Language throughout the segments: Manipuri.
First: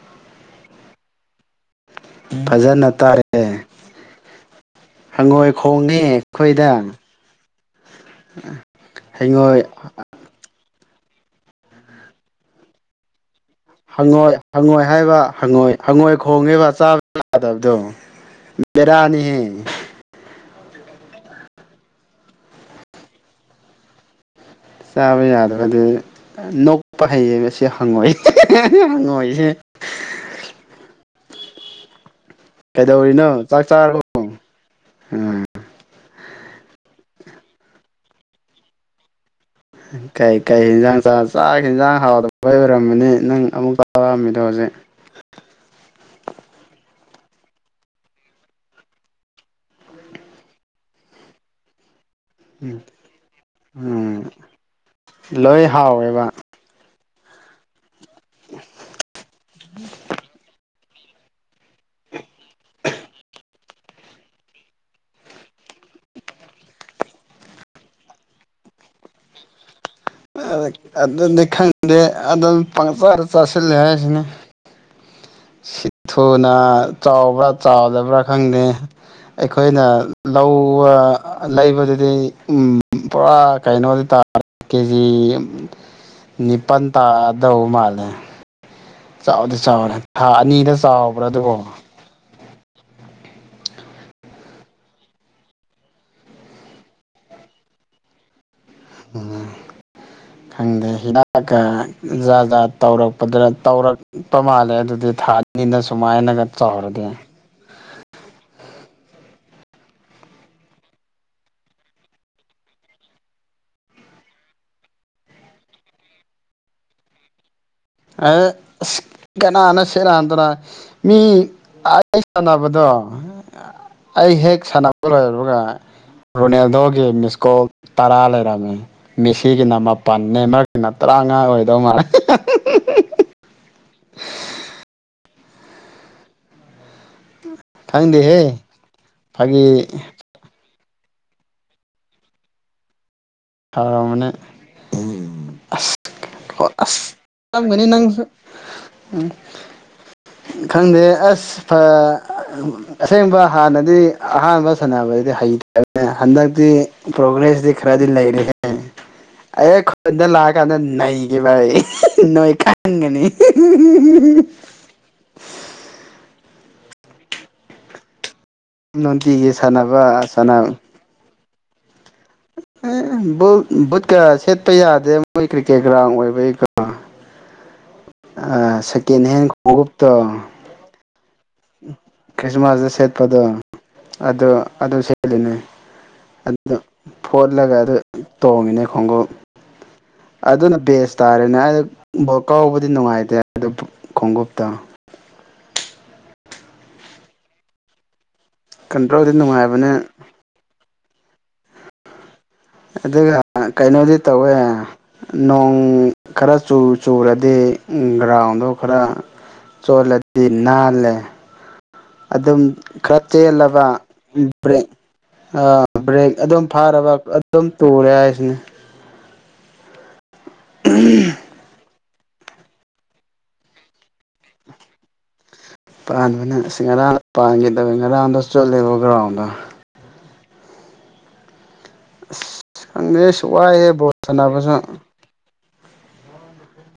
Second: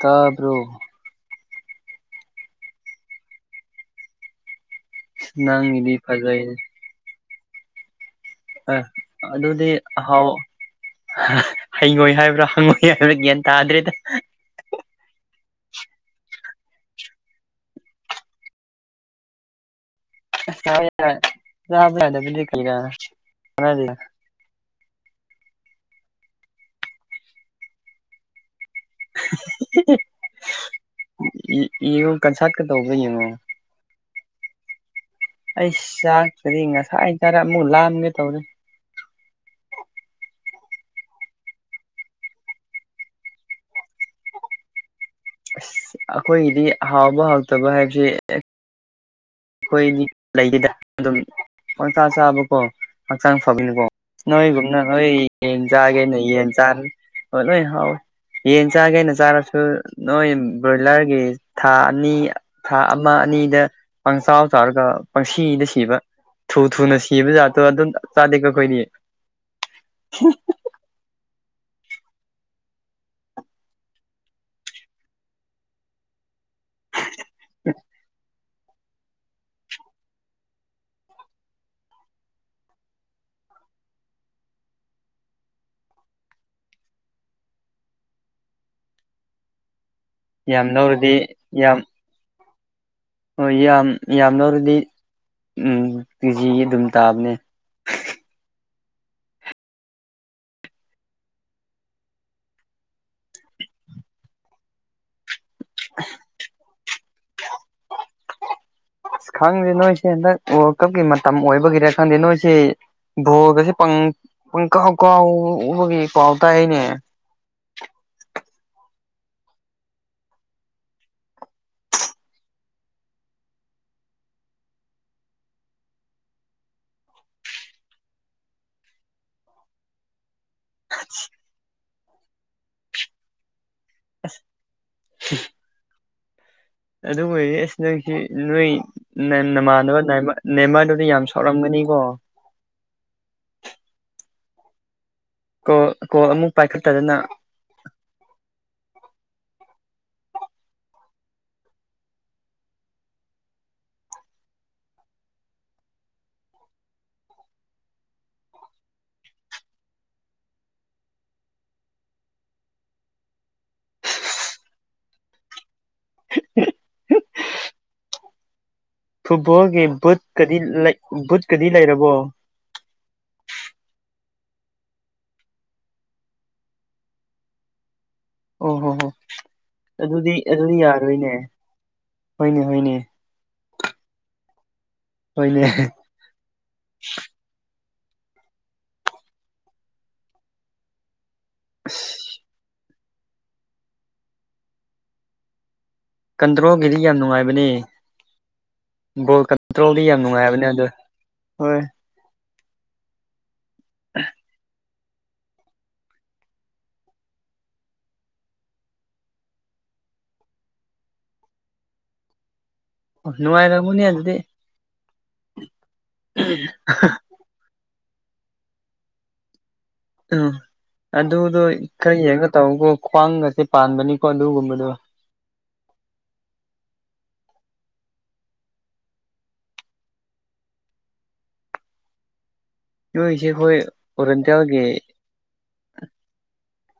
ꯇꯥꯗꯔꯣ ꯐꯖꯅ ꯇꯥꯏꯌꯦ ꯍꯪꯉꯣꯏ ꯈꯣꯡꯉꯦ ꯅꯪꯒꯤꯗꯤ ꯐꯖꯩ ꯑꯩꯈꯣꯏꯗꯥ ꯑ ꯍꯩꯉꯣꯏ ꯑꯗꯨꯗꯤ ꯑꯍꯥꯎ ꯍꯩꯉꯣꯏ ꯍꯥꯏꯕ꯭ꯔꯥ ꯍꯪꯉꯣꯏ ꯍꯥꯏꯕ꯭ꯔꯥ ꯭ꯒꯌ꯭ꯥꯟ ꯇꯥꯗ꯭ꯔꯦꯠ ꯍꯪꯉꯣꯏ ꯍꯪꯉꯣꯏ ꯍꯥꯏꯕ ꯍꯪꯉꯣꯏ ꯍꯪꯉꯣꯏ ꯈꯣꯡꯉꯦꯕ ꯆꯥꯕ ꯌꯥꯗꯕꯗꯣ ꯕꯦꯔꯥꯅꯤꯍꯦ ꯌꯥ [unintelligible] ꯌꯥꯕꯗꯗꯤ ꯀ ꯆꯥꯕ ꯌꯥꯗꯕꯗꯤ ꯅꯣꯛꯄ ꯍꯩꯌꯦꯕ ꯑꯁꯤ ꯍꯪꯉꯣꯏ ꯍꯪꯉꯣꯏ ꯌꯦꯡꯉꯣ ꯀꯟꯁꯥꯠꯀ ꯇꯧꯕꯔ꯭ ꯌꯦꯡꯉꯣ ꯀꯩꯗꯧꯔꯤꯅꯣ ꯆꯥꯛ ꯆꯥꯔꯕꯣ ꯎꯝ ꯑꯩꯁ ꯆꯥꯛꯇꯨꯗꯤ ꯉꯁꯥꯏ ꯆꯔꯦ ꯑꯃꯨꯛ ꯂꯥꯝꯒꯦ ꯇꯧꯔꯦ [inaudible] ꯀꯩ ꯀꯩ ꯍꯤꯟꯖꯥꯡ ꯆ ꯆꯥꯛ ꯍꯦꯟꯖꯥꯡ ꯍꯥꯎꯗꯕꯩ ꯑꯣꯏꯔꯝꯃꯅꯤ ꯅꯪ ꯑꯃꯨꯛ ꯆꯥꯛ ꯂꯥꯝꯃꯤꯗꯣ ꯍꯧꯖꯤꯛ ꯑꯁ ꯑꯈꯣꯏꯒꯤꯗꯤ ꯍꯥꯎꯕ ꯍꯥꯎꯇꯕ ꯍꯥꯏꯗꯤ ꯈꯣꯏꯗꯤ ꯂꯩꯗꯦꯗ ꯑꯗꯨꯝ ꯄꯪꯆꯥ ꯆꯥꯕ ꯀꯣ ꯍꯛꯆꯥꯡ ꯐꯕꯅꯤꯀꯣ ꯎꯝ ꯅꯣꯏꯒꯨꯝꯅ ꯅꯣꯏ ꯌꯦꯟ ꯂꯣꯏ ꯆꯥꯒꯦꯅ ꯍꯥꯎꯋꯦꯕ ꯌꯦꯟ ꯆꯥꯟ ꯍꯣꯏ ꯂꯣꯏ ꯍꯥꯎꯋꯦ ꯌꯦꯟ ꯆꯥꯒꯦꯅ ꯆꯥꯔꯁꯨ ꯅꯣꯏ ꯕ꯭ꯔꯣꯏꯂꯔꯒꯤ ꯊꯥ ꯑꯅꯤ ꯊꯥ ꯑꯃ ꯑꯅꯤꯗ ꯄꯪꯆꯥꯎ ꯆꯥꯎꯔꯒ ꯄꯪꯁꯤꯗ ꯁꯤꯕ ꯊꯨ ꯊꯨꯅ ꯁꯤꯕ ꯖꯥꯠꯇꯣ ꯑꯗꯨꯝ ꯆꯥꯗꯦꯀꯣ ꯈꯣꯏꯅꯤ ꯑ ꯑꯗꯨꯅꯤ ꯈꯪꯗꯦ ꯑꯗꯨꯝ ꯄꯪꯆꯥꯥꯗ ꯆꯥꯁꯤꯜꯂꯦ ꯍꯥꯏꯁꯤꯅꯤ ꯁꯤ [inaudible] ꯊꯨꯅ ꯆꯥꯎꯕ꯭ꯔꯥ ꯆꯥꯎꯗꯕ꯭ꯔꯥ ꯈꯪꯗꯦ ꯑꯩꯈꯣꯏꯅ ꯂꯧꯋꯥ ꯂꯩꯕꯗꯨꯗꯤ ꯎꯝ ꯄꯨꯔꯥ ꯀꯩꯅꯣꯗꯤ ꯇꯥꯔꯦ ꯖꯤ ꯅꯤꯄꯥꯟ ꯇꯥꯗꯧ ꯃꯥꯜꯂꯦ ꯆꯥꯎꯗꯤ ꯆꯥꯎꯔꯦ ꯊꯥ ꯌꯥꯝ ꯑꯅꯤꯗ ꯂꯧꯔꯗꯤ ꯆꯥꯎꯕ꯭ꯔꯥ ꯑꯗꯨꯕꯣ ꯌꯥꯝ ꯍꯣꯏ ꯌꯥꯝ ꯌꯥꯝ ꯂꯧꯔꯗꯤ ꯎꯝ ꯀꯦꯖꯤ ꯑꯗꯨꯝ ꯇꯥꯕꯅꯦ ꯎꯝ ꯈꯪꯗꯦ ꯍꯤꯗꯥꯛꯀ ꯖꯥꯠ ꯖꯥꯠ ꯇꯧꯔꯛꯄꯗꯔ ꯇꯧꯔꯛ ꯄ ꯃꯥꯜꯂꯦ ꯑꯗꯨꯗꯤ ꯊꯥꯑꯅꯤꯅ ꯁꯨꯃꯥꯏꯅꯒ ꯆꯥꯎꯔꯗꯤ ꯑꯁ ꯈꯪꯗꯦ ꯅꯣꯏꯁꯦ ꯍꯟꯗꯛ ꯋꯥꯔꯜ ꯀꯞꯀꯤ ꯃꯇꯝ ꯑꯣꯏꯕꯒꯤꯔ ꯈꯪꯗꯦ ꯅꯣꯏꯁꯤ ꯕꯣꯜꯒꯁꯦ ꯄꯪ ꯄꯪꯀꯥꯎ ꯀꯥꯎꯕꯒꯤ ꯄꯥꯎ ꯇꯥꯏꯅꯦ ꯑꯩ ꯑꯁ ꯀꯅꯥꯅ ꯁꯦꯔꯥꯟ ꯇꯨꯔꯥꯟ ꯃꯤ ꯑꯩ ꯁꯥꯟꯅꯕꯗꯣ ꯑꯩ ꯍꯦꯛ ꯁꯥꯟꯅꯕ ꯂꯣꯏꯕꯒ ꯔꯣꯅꯦꯜꯗꯣꯒꯤ ꯃꯤꯁꯀꯣꯜ ꯇꯔꯥ ꯂꯩꯔꯝꯃꯤ ꯃꯦꯁꯤꯒꯤꯅ ꯃꯥꯄꯟ ꯅꯦꯝꯃꯔ ꯅ ꯇꯔꯥꯃꯉꯥ ꯑꯣꯏꯗꯧ ꯃꯥꯜꯂꯦ [unintelligible] ꯑꯗꯨ ꯑꯣꯏꯔꯦ ꯑꯁ ꯅꯪꯁꯤ ꯈꯪꯗꯦꯍꯦ ꯅꯣꯏ ꯐꯥꯒꯤ ꯅꯃꯥꯟꯅꯕ ꯅꯦꯝꯃꯔ ꯅꯦꯝꯃꯔꯗꯨꯗꯤ ꯌꯥꯝ ꯁꯥꯎꯂꯝꯒꯅꯤꯀꯣ ꯁꯥꯎꯔꯝꯃꯅꯤ ꯀꯣ ꯀꯣꯜ ꯑꯃꯨꯛ ꯄꯥꯏꯈꯠꯇꯗꯅ [unintelligible] ꯇꯔꯝꯒꯅꯤ ꯅꯪꯁꯨ ꯎꯝ ꯈꯪꯗꯦ ꯑꯁ ꯐꯥ ꯑꯁꯦꯡꯕ ꯍꯥꯟꯅꯗꯤ ꯑꯍꯥꯟꯕ ꯁꯥꯟꯅꯕꯗꯤ ꯍꯩꯇꯕꯅꯦ ꯍꯟꯗꯛꯇꯤ ꯄ꯭ꯔꯣꯒ꯭ꯔꯦꯁꯇꯤ ꯈꯔꯗꯤ ꯂꯩ [unintelligible] ꯑꯩ ꯍꯦꯛ ꯈꯨꯟꯗ ꯂꯥꯛꯑꯀꯥꯟꯗ ꯅꯩꯒꯦ ꯚꯥꯏ ꯅꯣꯏ ꯈꯪꯒꯅꯤ [unintelligible] ꯅꯨꯡꯇꯤꯒꯤ ꯐꯨꯠꯕꯣꯜꯒꯤ ꯁꯥꯟꯅꯕ ꯁꯥꯟꯅ ꯕꯨꯠꯀꯗꯤ ꯂꯩ ꯕꯨꯠꯀꯗꯤ ꯂꯩꯔꯕꯣ ꯑꯦ ꯕꯨꯠ ꯕꯨꯠ ꯀꯌꯥ ꯁꯦꯠꯄ ꯌꯥꯗꯦ ꯃꯣꯏ ꯀ꯭ꯔꯤꯀꯦꯠ ꯒ꯭ꯔꯥꯎꯟ ꯑꯣꯏꯕꯩ ꯑꯣ ꯍꯣ ꯍꯣ ꯁꯦꯀꯦꯟ ꯍꯦꯟ ꯈꯣꯡꯎꯞꯇꯣ ꯑꯗꯨꯗꯤ ꯑꯗꯨꯗꯤ ꯌꯥꯔꯣꯏꯅꯦ ꯍꯣꯏꯅꯦ ꯈ꯭ꯔꯤꯁꯃꯥꯁꯇ ꯍꯣꯏꯅꯦ ꯁꯦꯠꯄꯗꯣ ꯑꯗꯨ ꯑꯗꯨ ꯁꯦꯠꯂꯤꯅꯦ ꯍꯣꯏꯅꯦ ꯑꯗꯨ ꯐꯣꯠꯂꯒ ꯑꯗꯨ ꯇꯣꯡꯉꯤꯅꯦ ꯈꯣꯡꯎꯞ ꯑꯗꯨꯅ ꯕꯦꯁ ꯇꯥꯔꯦꯅꯦ ꯑꯩꯗ ꯕ ꯀꯥꯎꯕꯗꯤ ꯅꯨꯡꯉꯥꯏꯇꯦ ꯑꯗꯨ ꯈꯣꯡꯎꯞꯇꯣ ꯀꯟꯇ꯭ꯔꯣꯜꯒꯤꯗꯤ ꯌꯥꯝ ꯅꯨꯡꯉꯥꯏꯕꯅꯦ ꯀꯟꯇ꯭ꯔꯣꯜꯗꯤ ꯕꯣꯜ ꯅꯨꯡꯉꯥꯏꯕꯅꯦ ꯀꯟꯇ꯭ꯔꯣꯜꯗꯤ ꯌꯥꯝ ꯅꯨꯡꯉꯥꯏꯕꯅꯦ ꯑꯗꯣ ꯍꯣꯏ ꯑꯗꯨꯒ ꯀꯩꯅꯣꯗꯤ ꯇꯧꯋꯦ ꯅꯣꯡ ꯈꯔ ꯆꯨ ꯆꯨꯔꯗꯤ ꯒ꯭ꯔꯥꯎꯟꯗꯣ ꯈꯔ ꯆꯣꯠꯂꯗꯤ ꯅꯥꯜꯂꯦ ꯑꯗꯨꯝ ꯈꯔ ꯆꯦꯜꯂꯕ ꯅꯨꯡꯉꯥꯏꯔꯝꯒꯅꯤ ꯑꯗꯨꯗꯤ ꯕ꯭ꯔꯦꯛ ꯑꯥ ꯕ꯭ꯔꯦꯛ ꯑꯗꯨꯝ ꯐꯥꯔꯕ ꯑꯗꯨꯝ ꯇꯨꯔꯦ ꯍꯥꯏꯁꯤꯅꯤ ꯎꯝ ꯑꯗꯨꯗꯣ ꯈꯔ ꯌꯦꯡꯒ ꯇꯧꯋꯣꯀꯣ ꯈ꯭ꯋꯥꯡꯒꯁꯦ ꯄꯥꯟꯕꯅꯤꯀꯣ ꯑꯗꯨꯒꯨꯝꯕꯗꯣ ꯄꯥꯟꯕꯅ ꯑꯁ ꯉꯔꯥꯡ ꯄꯥꯟꯒꯦ ꯇꯧꯋꯂ ꯉꯔꯥꯡꯗꯣ ꯆꯣꯠꯂꯦꯕ ꯒ꯭ꯔꯥꯎꯟꯗꯣ ꯑꯁ ꯈꯪꯗꯦ ꯅꯣꯏꯁꯦ ꯑꯁ ꯑꯩꯈꯣꯏ ꯋꯥꯏꯍꯦ ꯕꯣꯜ ꯁꯥꯟꯅꯕꯁꯨ ꯑꯣꯔꯦꯟꯇꯦꯜꯒꯤ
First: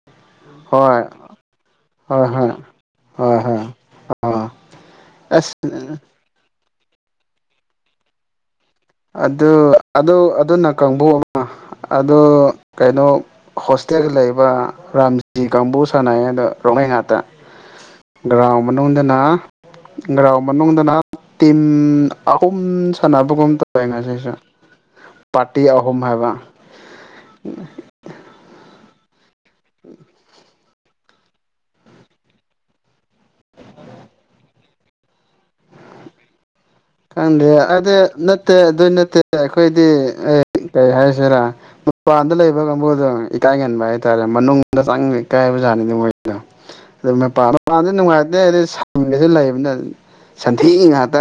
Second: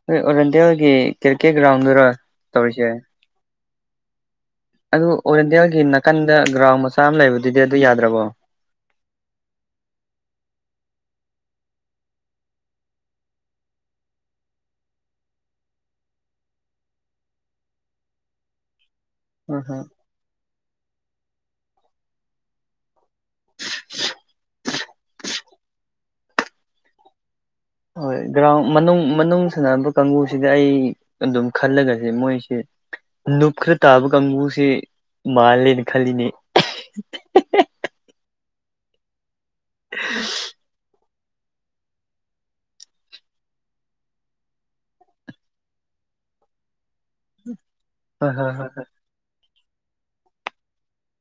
ꯅꯣꯏ ꯑꯣꯔꯦꯟꯇꯦꯜꯒꯤ ꯍꯣꯏ ꯀ꯭ꯔꯤꯀꯦꯠ ꯒ꯭ꯔꯥꯎꯟꯗꯨꯔꯣ ꯍꯣꯏ ꯍꯣꯏ ꯇꯧꯔꯤꯁꯦ ꯍꯣꯏ ꯍꯣꯏ ꯑꯣ ꯑꯗꯨ ꯑꯣꯔꯦꯟꯗꯦꯜꯒꯤ ꯅꯥꯀꯟꯗ ꯒ꯭ꯔꯥꯎꯟ ꯃꯆꯥ ꯑꯃ ꯂꯩꯕꯗꯨꯗꯤ ꯑꯗꯨ ꯌꯥꯗ꯭ꯔꯕꯣ ꯑꯗꯨ ꯑꯗꯨ ꯑꯗꯨꯅ ꯀꯪꯕꯒꯨꯝꯅ ꯑꯗꯨ ꯀꯩꯅꯣ ꯍꯣꯁꯇꯦꯜꯗ ꯂꯩꯕ ꯔꯥꯝꯖꯤ ꯀꯥꯡꯕꯨ ꯁꯥꯟꯅꯩꯌꯦꯗꯣ ꯔꯣꯃꯩ ꯉꯠꯇ ꯒ꯭ꯔꯥꯎꯟ ꯃꯅꯨꯡꯗꯅ ꯎꯝ ꯍꯝ ꯒ꯭ꯔꯥꯎꯟ ꯃꯅꯨꯡꯗꯅ ꯇꯤꯝ ꯑꯍꯨꯝ ꯁꯥꯟꯅꯕ ꯈꯣꯏ ꯉꯁꯤꯁꯨ ꯄꯥꯔꯇꯤ ꯑꯍꯨꯝ ꯍꯥꯏꯕ ꯍꯣꯏ ꯒ꯭ꯔꯥꯎꯟ ꯃꯅꯨꯡ ꯃꯅꯨꯡ ꯁꯥꯟꯅꯕ ꯀꯥꯡꯕꯨꯁꯤꯗꯤ ꯑꯩ ꯑꯗꯨꯝ ꯈꯜꯂꯒꯗꯤ ꯃꯣꯏꯁꯦ ꯅꯨꯞ ꯈꯔ ꯇꯥꯕ ꯀꯥꯡꯒꯨꯁꯦ ꯃꯥꯥꯜꯂꯦꯅ ꯈꯜꯂꯤꯅꯦ ꯈꯪꯗꯦ ꯑꯗꯨ ꯅꯠꯇꯦ ꯑꯗꯨꯏ ꯅꯠꯇꯦ ꯑꯩꯈꯣꯏꯗꯤ ꯑꯩ ꯀꯩ ꯍꯥꯏꯁꯤꯔꯥ ꯃꯄꯥꯟꯗ ꯂꯩꯕ ꯀꯥꯡꯕꯨꯗꯣ ꯏꯀꯥꯏꯒꯟꯕ ꯍꯥꯏꯇꯥꯔꯦ ꯃꯅꯨꯡꯗ ꯆꯪꯕ ꯏꯀꯥꯏꯕꯖꯥꯠꯅꯤ ꯃꯣꯏꯗꯣ ꯑꯗꯨ ꯃꯄꯥ ꯃꯄꯥꯟꯗꯤ ꯍꯣꯏ ꯅꯨꯡꯉꯥꯏꯇꯦ ꯍꯣꯏ ꯍꯣꯏ ꯁꯟꯒꯁꯨ ꯂꯩꯕꯅꯤ ꯁꯟꯊꯤ ꯉꯥꯛꯇ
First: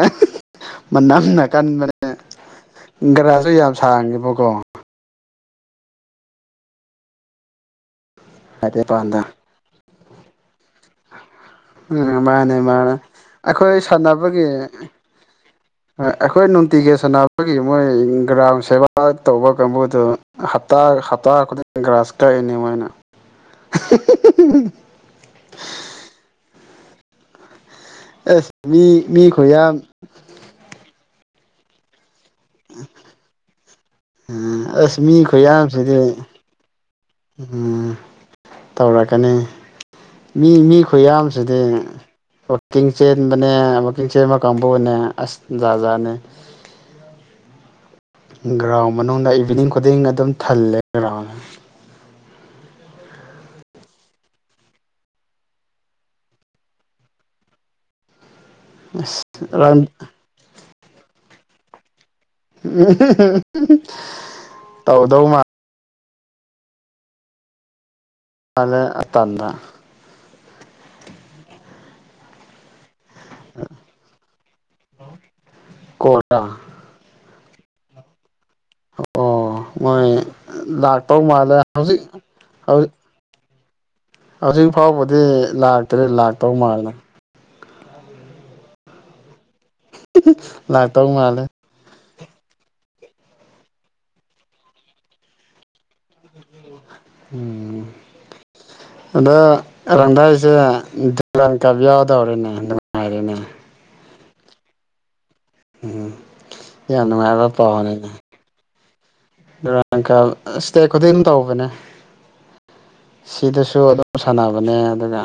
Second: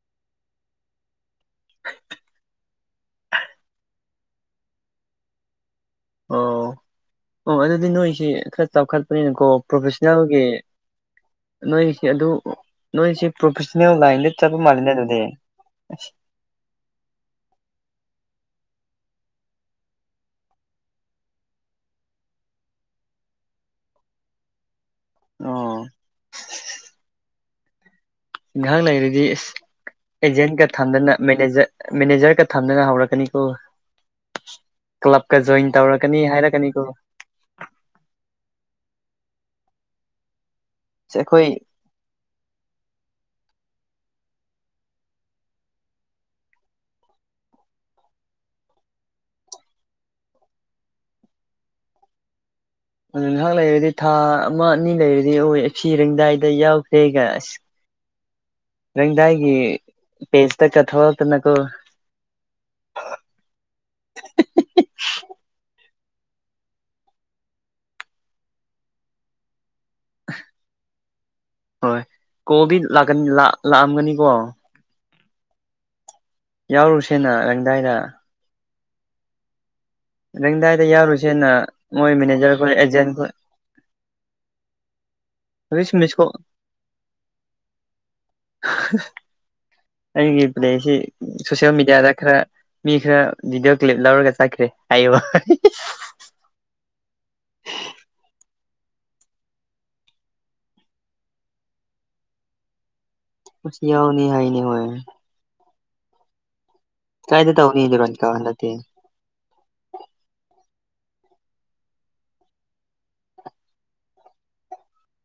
ꯃꯅꯝꯅ ꯀꯟꯕꯅꯦ ꯒ꯭ꯔꯥꯁꯨ ꯌꯥꯝ ꯁꯥꯡꯉꯦꯕꯀꯣ ꯑꯣ ꯑꯣ ꯑꯗꯨꯗꯤ ꯅꯣꯏꯁꯤ ꯈꯔ ꯃꯄꯥꯟꯗ ꯆꯥꯎꯈꯠꯄꯅꯤꯅꯀꯣ ꯄ꯭ꯔꯣꯐꯦꯁꯅꯦꯜꯒꯤ ꯅꯣꯏꯁꯦ ꯎꯝ ꯑꯗꯨ ꯃꯥꯅꯦ ꯃꯥꯅꯦ ꯅꯣꯏꯁꯤ ꯑꯩꯈꯣꯏ ꯄ꯭ꯔꯣꯐꯦꯁꯅꯦꯜ ꯂꯥꯏꯟꯗ ꯁꯥꯟꯅꯕꯒꯤ ꯆꯠꯄ ꯃꯥꯜꯂꯤꯅꯦ ꯑꯗꯨꯗꯤ ꯑꯁ ꯑꯩꯈꯣꯏ ꯅꯨꯡꯇꯤꯒꯤ ꯁꯥꯟꯅꯕꯒꯤ ꯃꯣꯏ ꯒ꯭ꯔꯥꯝ ꯁꯦꯕꯥ ꯇꯧꯕ ꯀꯥꯡꯕꯨꯗꯨ ꯍꯞꯇꯥ ꯍꯞꯇꯥ ꯈꯨꯗꯤꯡ ꯒ꯭ꯔꯥꯁ ꯀꯛꯏꯅꯦ ꯃꯣꯏꯅ ꯑꯣ ꯑꯁ ꯉꯥꯏꯍꯥꯛ ꯃꯤ ꯂꯩꯔꯗꯤ ꯃꯤ ꯑꯁ ꯈꯨꯌꯥꯝ ꯑꯦꯖꯦꯟꯒ ꯊꯝꯗꯅ ꯃꯦꯅꯦꯖꯔ ꯃꯦꯅꯦꯖꯔꯒ ꯊꯝꯗꯅ ꯍꯧꯔꯛꯀꯅꯤꯀꯣ ꯑꯁ ꯃꯤ ꯀ꯭ꯂꯕꯀ ꯖꯣꯏꯟ ꯈꯨꯌꯥꯝꯁꯤꯗꯤ ꯇꯧꯔꯛꯀꯅꯤ ꯍꯥꯏꯔꯛꯀꯅꯤꯀꯣ ꯎꯝ ꯇꯧꯔꯛꯀꯅꯤ ꯃꯤ ꯃꯤ ꯑꯁ ꯑꯩꯈꯣꯏ ꯈꯨꯌꯥꯝꯁꯤꯗꯤ ꯋꯥꯛꯀꯤꯡ ꯆꯦꯟꯕꯅꯦ ꯋꯥꯛꯀꯤꯡ ꯆꯦꯟꯕ ꯀꯥꯡꯕꯨꯅꯦ ꯑꯁ ꯖꯥꯠ ꯖꯥꯠꯅꯦ ꯒ꯭ꯔꯥꯎꯟ ꯃꯅꯨꯡꯗ ꯏꯚꯤꯅꯤꯡ ꯈꯨꯗꯤꯡ ꯑꯗꯨꯝ ꯊꯜꯂꯦ ꯒ꯭ꯔꯥꯎꯟ ꯑꯗꯣ ꯉꯥꯏꯍꯥꯛ ꯂꯩꯔꯗꯤ ꯊꯥ ꯑꯃ ꯑꯅꯤ ꯂꯩꯔꯗꯤ ꯑꯣꯏ ꯁꯤꯔꯦꯡꯗꯥꯏꯗ ꯌꯥꯎꯈ꯭ꯔꯦꯒ ꯑꯁ ꯑꯁ ꯔꯪꯗꯥꯏꯒꯤ ꯔꯟ ꯄꯦꯖꯇꯀ ꯊꯣꯛꯔꯛꯇꯅꯀꯣ [unintelligible] ꯇꯧꯗꯧ ꯃꯥꯜ ꯃꯥꯂꯦ ꯑꯇꯟꯗ ꯍꯣꯏ ꯀꯣꯜꯗꯤ ꯂꯥꯛꯀꯅꯤ ꯂꯥꯛ ꯂꯥꯛꯑꯝꯒꯅꯤꯀꯣ [unintelligible] ꯌꯥꯎꯔꯨꯁꯦꯅ ꯂꯪꯗꯥꯏꯗ ꯑꯣ ꯃꯣꯏ ꯔꯦꯡꯗꯥꯏꯗ ꯂꯥꯛꯇꯧ ꯌꯥꯎꯔꯨꯁꯦꯅ ꯃꯥꯜꯂꯦ ꯍꯧꯖꯤꯛ ꯃꯣꯏ ꯃꯦꯅꯦꯖꯔ ꯈꯣꯏ ꯍꯧꯖꯤꯛ ꯑꯦꯖꯦꯟ ꯈꯣꯏ ꯍꯧꯖꯤꯛ ꯐꯥꯎꯕꯗꯤ [unintelligible] ꯂꯥꯛꯇ꯭ꯔꯦ ꯃꯤꯁꯀꯣ ꯂꯥꯛꯇꯧ ꯃꯥꯜꯂꯦ [unintelligible] ꯑꯩꯒꯤ ꯂꯥꯛꯇꯧ ꯃꯥꯜꯂꯦ [unintelligible] ꯁꯣꯁꯤꯜ ꯃꯦꯗꯤꯌꯥꯗ ꯈꯔ ꯃꯤ ꯈꯔ ꯚꯤꯗꯤꯑꯣ ꯀ꯭ꯂꯤꯞ ꯂꯧꯔꯒ ꯆꯠꯈ꯭ꯔꯦ ꯍꯥꯏꯌꯨ ꯎꯝ ꯑꯗꯣ ꯔꯪꯗꯥꯏꯁꯦ ꯗꯨꯔꯥꯟ ꯀꯞ ꯌꯥꯎꯗꯧꯔꯦꯅꯦ ꯅꯨꯡꯉꯥꯏꯔꯦꯅꯦ ꯌꯥꯎꯅꯤ ꯍꯥꯏꯅꯦ ꯃꯣꯏ [unintelligible] ꯀꯥꯏꯗ ꯅꯨꯡꯉꯥꯏꯕ ꯇꯧꯅꯤ ꯄꯥꯎꯅꯤꯅꯦ ꯗꯨꯔꯥꯟ ꯀꯞ ꯍꯟꯗꯛꯇꯤ ꯗꯨꯔꯥꯟ ꯀꯞ ꯁ꯭ꯇꯦꯠ ꯈꯨꯗꯤꯡ ꯇꯧꯕꯅꯦ ꯁꯤꯗꯁꯨ ꯑꯗꯨꯝ ꯁꯥꯟꯅꯕꯅꯦ ꯑꯗꯨꯒ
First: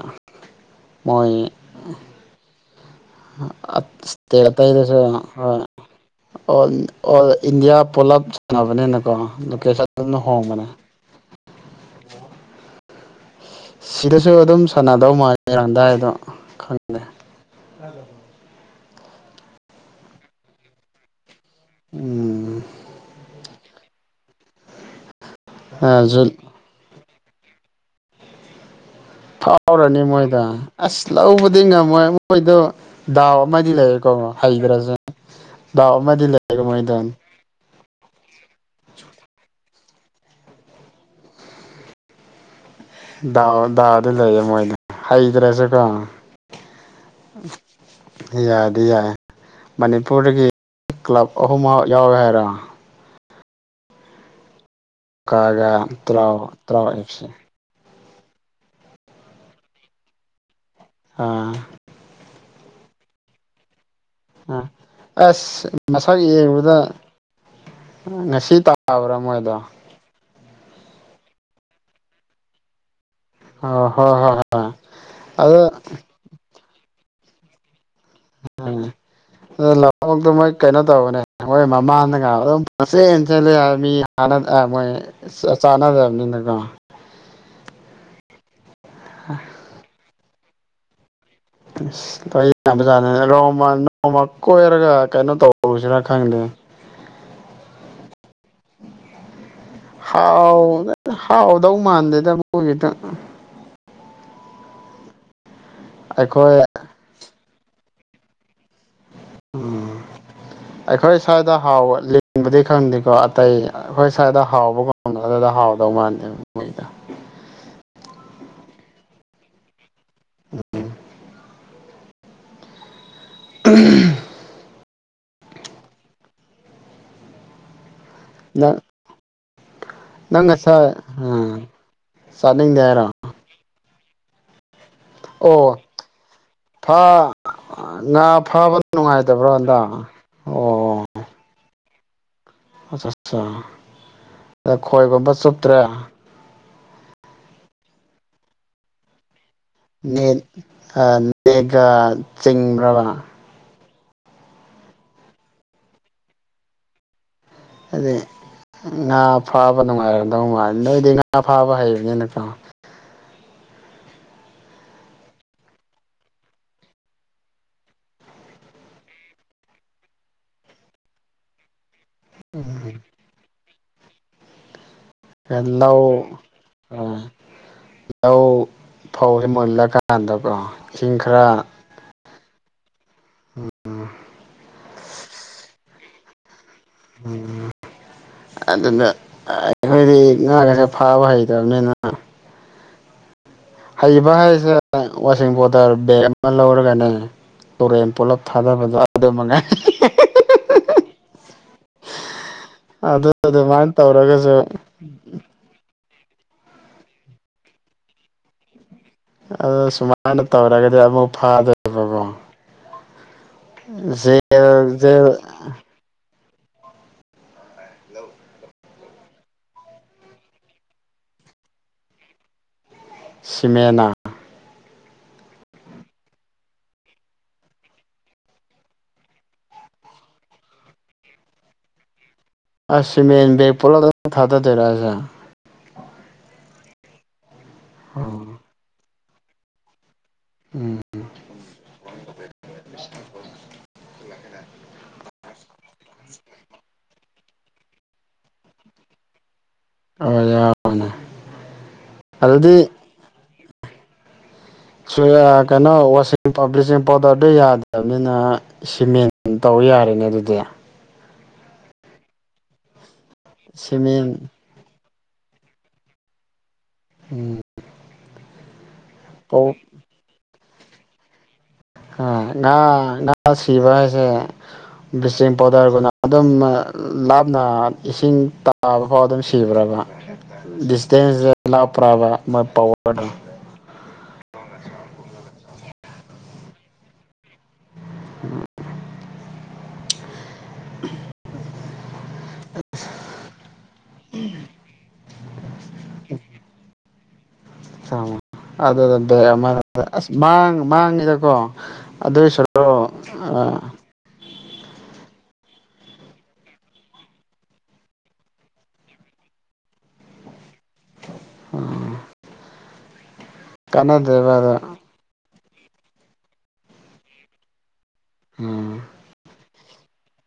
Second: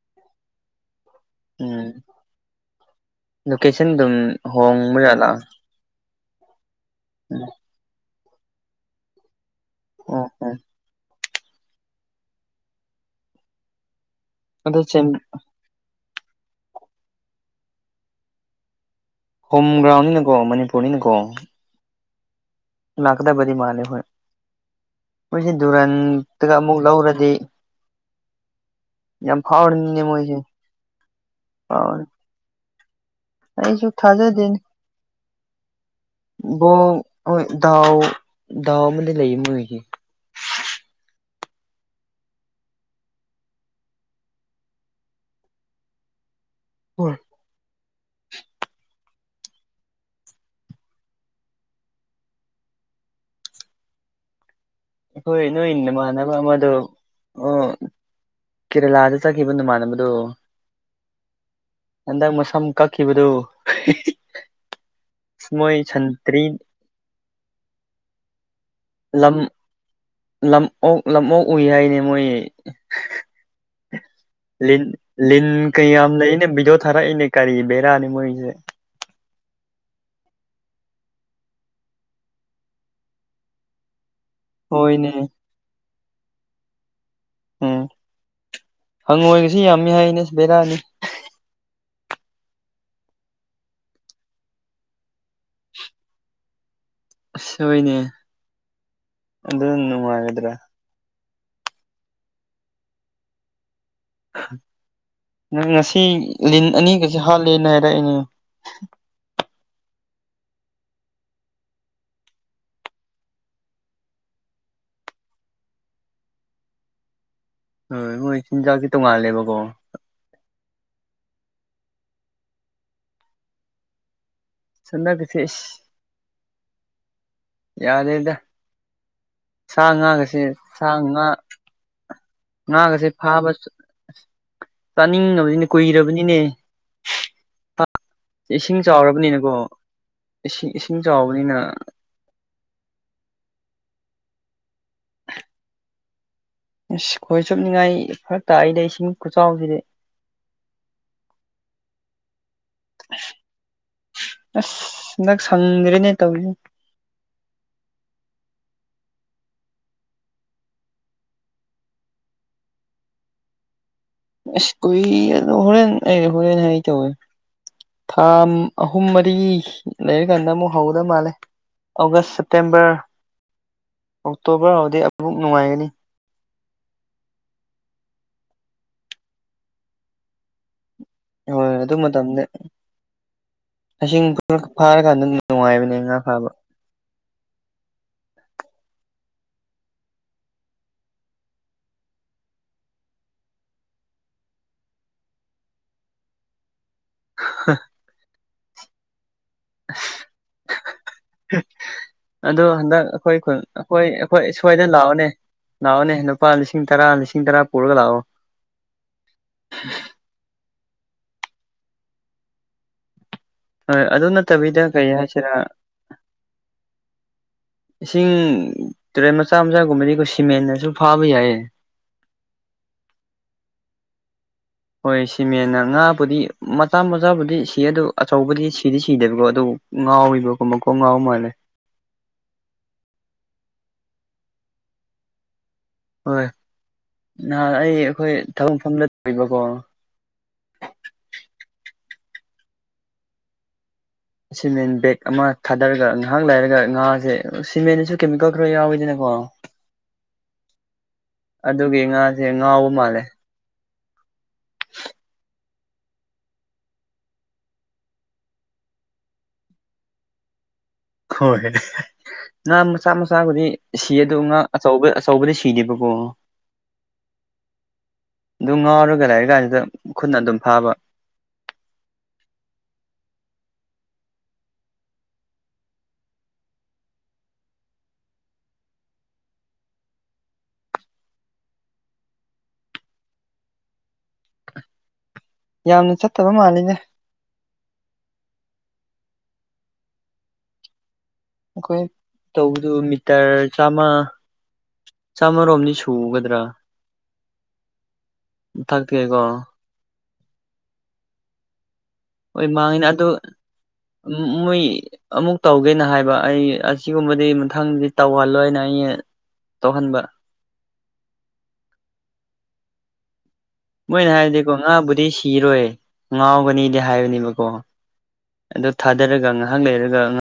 ꯃꯣꯏ ꯎꯝ ꯂꯣꯀꯦꯁꯟ ꯑꯗꯨꯝ ꯁ꯭ꯇꯦꯠ ꯑꯇꯩꯗꯁꯨ ꯍꯣꯡꯕꯖꯥꯠꯂꯥ ꯍꯣꯢ ꯑꯣꯟ ꯑꯣꯜ ꯎꯝ ꯏꯟꯗꯤꯌꯥ ꯄꯨꯂꯞ ꯁꯥꯟꯅꯕꯅꯤꯅꯀꯣ ꯑꯣ [unintelligible] ꯑꯣ ꯍꯣꯡꯕꯅꯦ ꯁꯤꯗꯁꯨ ꯑꯗꯨꯝ ꯑꯗꯣ ꯁꯦꯝ ꯁꯥꯟꯅꯗꯧ ꯃꯥꯜꯂꯦ ꯔꯥꯡꯗꯥꯏꯗꯣ ꯈꯪꯗꯦ ꯍꯣꯝ ꯒ꯭ꯔꯥꯎꯟꯅꯤꯅꯀꯣ ꯃꯅꯤꯄꯨꯔꯅꯤꯅꯀꯣ ꯎꯝ ꯂꯥꯛꯀꯗꯕꯗꯤ ꯃꯥꯜꯂꯦ ꯍꯣꯏ ꯃꯣꯏꯁꯤ ꯗꯨꯨꯔꯟ ꯖꯨꯠ ꯀꯞ ꯑꯃꯨꯛ ꯂꯧꯔꯗꯤ ꯌꯥꯝ ꯐꯥꯎꯔꯅꯤ ꯐꯥꯎꯔꯅꯤꯅꯦ ꯃꯣꯏꯁꯦ ꯃꯣꯏꯗꯣ ꯑꯁ ꯂꯧꯕꯗꯤ ꯉꯝꯃꯣꯏ ꯐꯥꯎꯔꯅꯤ ꯃꯣꯏꯗꯣ ꯗꯥꯎ ꯑꯃꯗꯤ ꯑꯩꯁꯨ ꯂꯩꯌꯦꯀꯣ ꯊꯥꯖꯗꯦꯅꯦ ꯍꯩꯇ꯭ꯔꯖꯨ ꯗꯥꯎ ꯑꯃꯗꯤ ꯂꯩꯌꯦꯕ ꯕꯣꯜ ꯃꯣꯏꯗꯣ ꯍꯣꯏ ꯗꯥꯎ ꯗꯥꯎ ꯑꯃꯗꯤ ꯂꯩ ꯃꯣꯏꯒꯤ ꯗꯥꯎ ꯗꯥꯎꯗ ꯂꯩꯌꯦ ꯃꯣꯏꯗꯣ ꯍꯩꯇ꯭ꯔꯁꯨꯀꯣ ꯍꯣꯏ ꯌꯥꯗꯤ ꯌꯥꯏ ꯃꯅꯤꯄꯨꯔꯗꯒꯤ ꯀ꯭ꯂꯕ ꯑꯍꯨꯝ ꯃꯛ ꯌꯥꯎꯋꯦ ꯍꯥꯏꯔꯣ ꯍꯣꯏ ꯅꯣꯏ ꯀꯥꯒ ꯅꯃꯥꯟꯅꯕ ꯇꯔꯥꯎ ꯑꯃꯗꯣ ꯇꯔꯥꯎ ꯑꯦꯐ ꯁꯤ ꯑꯣ ꯀꯦꯔꯦꯂꯥꯗ ꯆꯠꯈꯤꯕ ꯅꯃꯥꯟꯅꯕꯗꯣ ꯑꯥ ꯍꯟꯗꯛ ꯃꯁꯝ ꯀꯛꯈꯤꯕꯗꯨ ꯑ ꯑꯁ ꯃꯣꯏ ꯃꯁꯛ ꯁꯟꯇ꯭ꯔꯤ ꯌꯦꯡꯕꯗ ꯉꯁꯤ ꯇꯥꯕ꯭ꯔꯥ ꯃꯣꯏꯗꯣ ꯂꯝ ꯑꯣꯛ ꯂꯝ ꯑꯣꯛ ꯎꯏ ꯍꯥꯏꯅꯦ ꯃꯣꯏ ꯑꯣ ꯍꯣꯏ ꯍꯣꯏ ꯍꯣꯏ ꯂꯤꯟ ꯂꯤꯟ ꯑꯗꯣ ꯀꯩ ꯌꯥꯝ ꯂꯩꯅꯦ ꯕꯤꯗꯤꯌꯣ ꯊꯥ ꯊꯔꯛꯏꯅꯦ ꯀꯔꯤ ꯕꯦꯔꯥꯅꯤ ꯃꯣꯏꯖꯦ [unintelligible] ꯑ ꯂꯝꯑꯣꯛꯇꯣ ꯃꯣꯏ ꯀꯩꯅꯣ ꯇꯧꯕꯅꯦ ꯃꯣꯏ ꯃꯃꯥꯡꯗꯒ ꯑꯗꯨꯝ ꯄꯨꯡꯆꯦꯟ ꯆꯦꯜꯂꯦ ꯍꯥꯏ ꯃꯤ ꯆꯅꯗ ꯑ ꯃꯣꯏ ꯍꯣꯏꯅꯦ ꯆꯥ ꯆꯥꯅꯗꯕꯅꯤꯅꯀꯣ ꯎꯝ ꯍꯪꯉꯣꯏꯒꯁꯤ ꯌꯥꯝꯃꯤ ꯍꯥꯏꯅꯦ ꯕꯦꯔꯥꯅꯤ ꯑꯁ ꯑꯈꯣꯢ ꯌꯥꯝꯕꯖꯥꯠꯅꯦ ꯔꯣꯡꯃ ꯅꯣꯡꯃ ꯀꯣꯏꯔꯒ ꯀꯩꯅꯣ ꯇꯧꯔꯨꯁꯤꯔꯥ ꯈꯪꯗꯦ ꯑꯁ ꯍꯣꯏꯅꯦ ꯑꯗꯨ ꯅꯨꯡꯉꯥꯏꯒꯗ꯭ꯔꯥ ꯍꯥꯎ ꯅ ꯍꯥꯎꯗꯧ ꯃꯥꯟꯗꯦꯗ ꯃꯣꯏꯒꯤꯗꯣ ꯅꯪ ꯉꯁꯤ ꯑꯩꯈꯣꯏ ꯂꯤꯟ ꯑꯅꯤꯒꯖꯦ ꯍꯥꯠꯂꯦꯅ ꯍꯥꯏꯔꯛꯏꯅꯦ [inaudible] ꯑꯩꯈꯣꯏ ꯁ꯭ꯋꯥꯏꯗ ꯍꯥꯎꯕ ꯂꯤꯟꯕꯨꯗꯤ ꯈꯪꯗꯦꯀꯣ ꯑꯇꯩ ꯑꯈꯣꯏ ꯁ꯭ꯋꯥꯏꯗ ꯍꯥꯎꯕꯒꯨꯝꯕꯗꯣ ꯑꯗꯨꯗ ꯍꯥꯎꯗꯧ ꯃꯥꯟꯗꯦ ꯃꯣꯏꯗꯣ ꯍꯣꯏ ꯃꯣꯏ ꯆꯤꯟꯖꯥꯛꯁꯦ ꯇꯣꯡꯉꯥꯜꯂꯦꯕꯀꯣ [unintelligible] ꯁꯅꯒꯁꯦ ꯏꯁ ꯌꯥꯗꯦꯗ ꯅ ꯁꯥ ꯉꯥꯒꯁꯦ ꯁꯥ ꯉꯥ ꯎꯝ ꯆꯥꯅꯤꯡꯗꯦ ꯍꯥꯏꯔꯣ ꯉꯥꯒꯁꯦ ꯐꯥꯕ ꯆꯥꯅꯤꯡꯉꯕꯅꯤꯅꯦ ꯑꯣ ꯀꯨꯏꯔꯕꯅꯤꯅꯦ ꯐꯥ ꯉꯥ ꯐꯥꯕ ꯏꯁꯤꯡ ꯅꯨꯡꯉꯥꯏꯇꯕ꯭ꯔꯣ ꯆꯥꯎꯔꯕꯅꯤꯅꯀꯣ ꯍꯟꯗꯛ ꯏꯁꯤꯡ ꯏꯁꯤꯡ ꯑꯣ ꯆꯥꯎꯕꯅꯤꯅ ꯑꯆꯠ ꯆꯥ ꯑ ꯈꯣꯏꯒꯨꯝꯕ ꯆꯨꯞꯇ꯭ꯔꯦ ꯏꯁ ꯈꯣꯏ ꯆꯨꯞꯅꯤꯡꯉꯥꯏ ꯐꯔꯛ ꯇꯥꯢꯗ ꯏꯁꯤꯡ ꯈꯨꯆꯥꯎꯖꯤꯗꯤ ꯅꯠ ꯑ ꯅꯦꯛꯒ ꯆꯤꯡꯕ꯭ꯔꯕ ꯑꯁ ꯍꯟꯗꯛ ꯁꯪꯗ꯭ꯔꯤꯅꯦ ꯇꯧꯏꯖꯦ ꯍꯥꯏꯗꯤ ꯉꯥ ꯐꯥꯕ ꯅꯨꯡꯉꯥꯏꯔꯝꯗꯧ ꯃꯥꯜꯂꯤ ꯅꯣꯏꯗꯤ ꯉꯥ ꯐꯥꯕ ꯍꯩꯕꯅꯤꯅ ꯀꯣ ꯑꯁ ꯀꯨꯏꯔꯦꯗ ꯑꯗꯣ ꯍꯣꯔꯦꯟ ꯑꯦ ꯍꯣꯔꯦꯟ ꯍꯥꯏꯒꯦ ꯇꯧꯋꯦ ꯊꯥ ꯑꯍꯨꯝ ꯃꯔꯤ ꯂꯩꯔꯀꯥꯟꯗ ꯑꯃꯨꯛ ꯍꯧꯒꯗꯕ ꯃꯥꯜꯂꯦ ꯑꯣꯒꯁ ꯁꯦꯞꯇꯦꯝꯕꯔ ꯎꯝ ꯑꯣꯛꯇꯣꯕꯔ ꯍꯥꯎꯗꯤ ꯑꯦ ꯂꯧ ꯑ ꯂꯧ ꯐꯧꯖꯦ ꯃꯨꯜꯂꯀꯥꯟꯗꯀꯣ ꯏꯁꯤꯡ ꯈꯔ ꯍꯣꯏ ꯑꯗꯨ ꯃꯇꯝꯗ ꯏꯁꯤꯡ ꯈꯔ ꯐꯥꯔꯀꯥꯟꯗ ꯅꯨꯡꯉꯥꯏꯕꯅꯦ ꯉꯥ ꯐꯥꯕ [unintelligible] ꯑꯗꯨꯗ ꯑꯩꯈꯣꯏꯗꯤ ꯉꯥꯒꯁꯦ ꯐꯥꯕ ꯍꯩꯇꯕꯅꯤꯅ ꯍꯩꯕ ꯍꯥꯏꯁꯦ ꯋꯥꯁꯤꯡ ꯄꯣꯗꯔ ꯕꯦꯛ ꯑꯟ ꯑꯃ ꯂꯧꯔꯒꯅꯦ ꯇꯨꯔꯦꯟ ꯄꯨꯂꯞ ꯊꯥꯗꯕꯗꯣ ꯑꯗꯨ ꯃꯉꯥꯏ ꯑꯗꯨ ꯍꯟꯗꯛ ꯑꯗꯨ ꯑꯩꯈꯣꯏ ꯈꯨꯟ ꯑꯗꯨꯃꯥꯏꯅ ꯑꯩꯈꯣꯏ ꯑꯩꯈꯣꯏ ꯇꯧꯔꯒꯁꯨ ꯁ꯭ꯋꯥꯏꯗ ꯂꯥꯛꯑꯣꯅꯦ ꯂꯥꯑꯣꯅꯦ ꯂꯨꯄꯥ ꯂꯤꯁꯤꯡ ꯇꯔꯥ ꯂꯤꯁꯤꯡ ꯇꯔꯥ ꯄꯨꯔꯒ ꯂꯥꯑꯣ ꯑꯗꯨ ꯁꯨꯃꯥꯏꯅ ꯇꯧꯔꯒꯗꯤ ꯑꯃꯨꯛ ꯐꯥꯗ‌ꯦꯕꯀꯣ ꯍꯣꯏ ꯑꯗꯨ ꯅꯠꯇꯕꯤꯗ ꯖꯦꯜ ꯀꯩ ꯖꯦꯜ ꯍꯥꯏꯁꯤꯔꯥ ꯏꯁꯤꯡ ꯇꯨꯔꯦꯟ ꯃꯆꯥ ꯃꯆꯥꯒꯨꯝꯕꯗꯤ ꯑꯈꯣꯏ ꯁꯤꯃꯦꯟꯅꯁꯨ ꯐꯥꯕ ꯌꯥꯏꯌꯦ ꯁꯤꯃꯦꯟꯅꯥ ꯍꯣꯏ ꯁꯤꯃꯦꯅ ꯉꯥꯕꯨꯗꯤ ꯃꯆꯥ ꯃꯆꯥꯕꯨꯗꯤ ꯁꯤ ꯑꯗꯨ ꯑꯆꯧꯕꯗꯤ ꯁꯤꯗꯤ ꯁꯤꯗꯦꯕꯀꯣ ꯑꯗꯨ ꯉꯥꯎꯋꯤꯕꯀꯣ ꯃꯀ‌ꯣꯛ ꯉꯥꯎ ꯃꯥꯜꯂꯦ ꯑꯁ ꯁꯤꯃꯦꯟ ꯕꯦꯒ ꯄꯨꯂꯞ ꯊꯥꯗꯗꯨꯏꯔꯥ ꯍꯥꯏꯖ‌ꯦ ꯍꯣꯏ ꯅꯍꯥꯟ ꯑꯩ ꯑꯩꯈꯣꯏ ꯊꯕꯛꯐꯝꯗ [unintelligible] ꯕꯀꯣ ꯎꯝ ꯁꯤꯃꯦꯟ ꯕꯦꯒ ꯑꯃ ꯊꯥꯗꯔꯒ ꯉꯥꯍꯥꯛ ꯂꯩꯔꯒ ꯉꯥꯁꯦ ꯁꯤꯃꯦꯟꯁꯨ ꯀꯦꯃꯤꯀꯦꯜ ꯈꯔ ꯌꯥꯎꯋꯤꯗꯅꯀꯣ ꯍꯣꯏ ꯌꯥꯎꯕꯅꯦ ꯑꯗꯨꯒꯤ ꯉꯥꯁꯦ ꯑꯗꯨꯗꯤ ꯉꯥꯎꯕ ꯃꯥꯜꯂꯦ ꯁꯨꯔꯌꯥ ꯀꯩꯅꯣ ꯋꯥꯁꯤꯡ ꯄꯥꯎꯗꯔ ꯕ꯭ꯂꯤꯆꯤꯡ ꯄꯥꯎꯗꯔꯗꯨ ꯌꯥꯗꯕꯅꯤꯅ ꯑ ꯁꯤꯃꯦꯟ ꯇꯧ ꯌꯥꯔꯦꯅꯦ ꯑꯗꯨꯗꯤ ꯍꯣꯏ ꯉꯥ ꯃꯆꯥ ꯃꯆꯥꯕꯨꯗꯤ ꯁꯤꯌꯦ ꯁꯤꯃꯦꯟ ꯑꯗꯨ ꯉꯥ ꯑꯆꯧꯕ ꯑꯆꯧꯕꯗꯤ ꯁꯤꯗꯦꯕꯀꯣ ꯎꯝ ꯑꯗꯨ ꯉꯥꯎꯔꯒ ꯂꯥꯏꯔꯀꯥꯟꯁꯤꯗ ꯈꯨꯠꯅ ꯑꯗꯨꯝ ꯐꯥꯕ ꯑ ꯉꯥ ꯉꯥ ꯁꯤꯕ ꯍꯥꯏꯁꯦ ꯕ꯭ꯂꯤꯆꯤꯡ ꯄꯥꯎꯗꯔꯒꯨꯝꯅ ꯑꯗꯨꯝ ꯑꯥ ꯂꯥꯞꯅ ꯏꯁꯤꯡ ꯇꯞ ꯇꯥꯕ ꯐꯥꯎ ꯑꯗꯨꯝ ꯁꯤꯈ꯭ꯔꯕ ꯗꯤꯁꯇꯦꯟꯁ‌ꯦ ꯂꯥꯞꯄ꯭ꯔꯕ ꯃꯣꯏ ꯄꯋꯥꯔꯗꯣ ꯌꯥꯝꯅ ꯆꯠꯇꯕ ꯃꯥꯜꯂꯤꯅꯦ ꯎ [unintelligible] ꯃꯈꯣꯏ ꯇꯧꯕꯗꯨ ꯃꯤꯇꯔ ꯆꯥꯝꯉꯥ ꯆꯥꯝꯃꯔꯣꯝꯗꯤ ꯁꯨꯒꯗ꯭ꯔꯥ ꯑ ꯑꯗꯨꯗ ꯃꯊꯛꯇꯒꯤꯀꯣ ꯑꯃ ꯑꯁ ꯃꯥꯡ ꯃꯥꯡꯉꯤꯗꯀꯣ ꯑꯗꯨꯏ ꯁꯔꯨꯛ ꯑ ꯎꯝ ꯃꯣꯏ ꯑꯃꯨꯛ ꯇꯧꯒꯦꯅ ꯍꯥꯏꯕ ꯑꯩ ꯑꯁꯤꯒꯨꯝꯕꯗꯤ ꯃꯊꯪꯗꯤ ꯇꯧꯍꯜꯂꯣꯏꯅ ꯑꯩꯩꯅ ꯇꯧꯍꯟꯕ ꯑꯥ ꯃꯣꯏꯅ ꯍꯥꯏꯗꯤꯀꯣ ꯉꯥꯕꯨꯗꯤ ꯁꯤꯔꯣꯏ ꯉꯥꯎꯒꯅꯤꯗꯤ ꯍꯥꯏꯕꯅꯦꯕꯀꯣ ꯑꯗꯨ ꯎꯝ ꯊꯥꯗꯔꯒ ꯉꯥꯍꯥꯛ ꯂꯩꯔꯒ ꯉ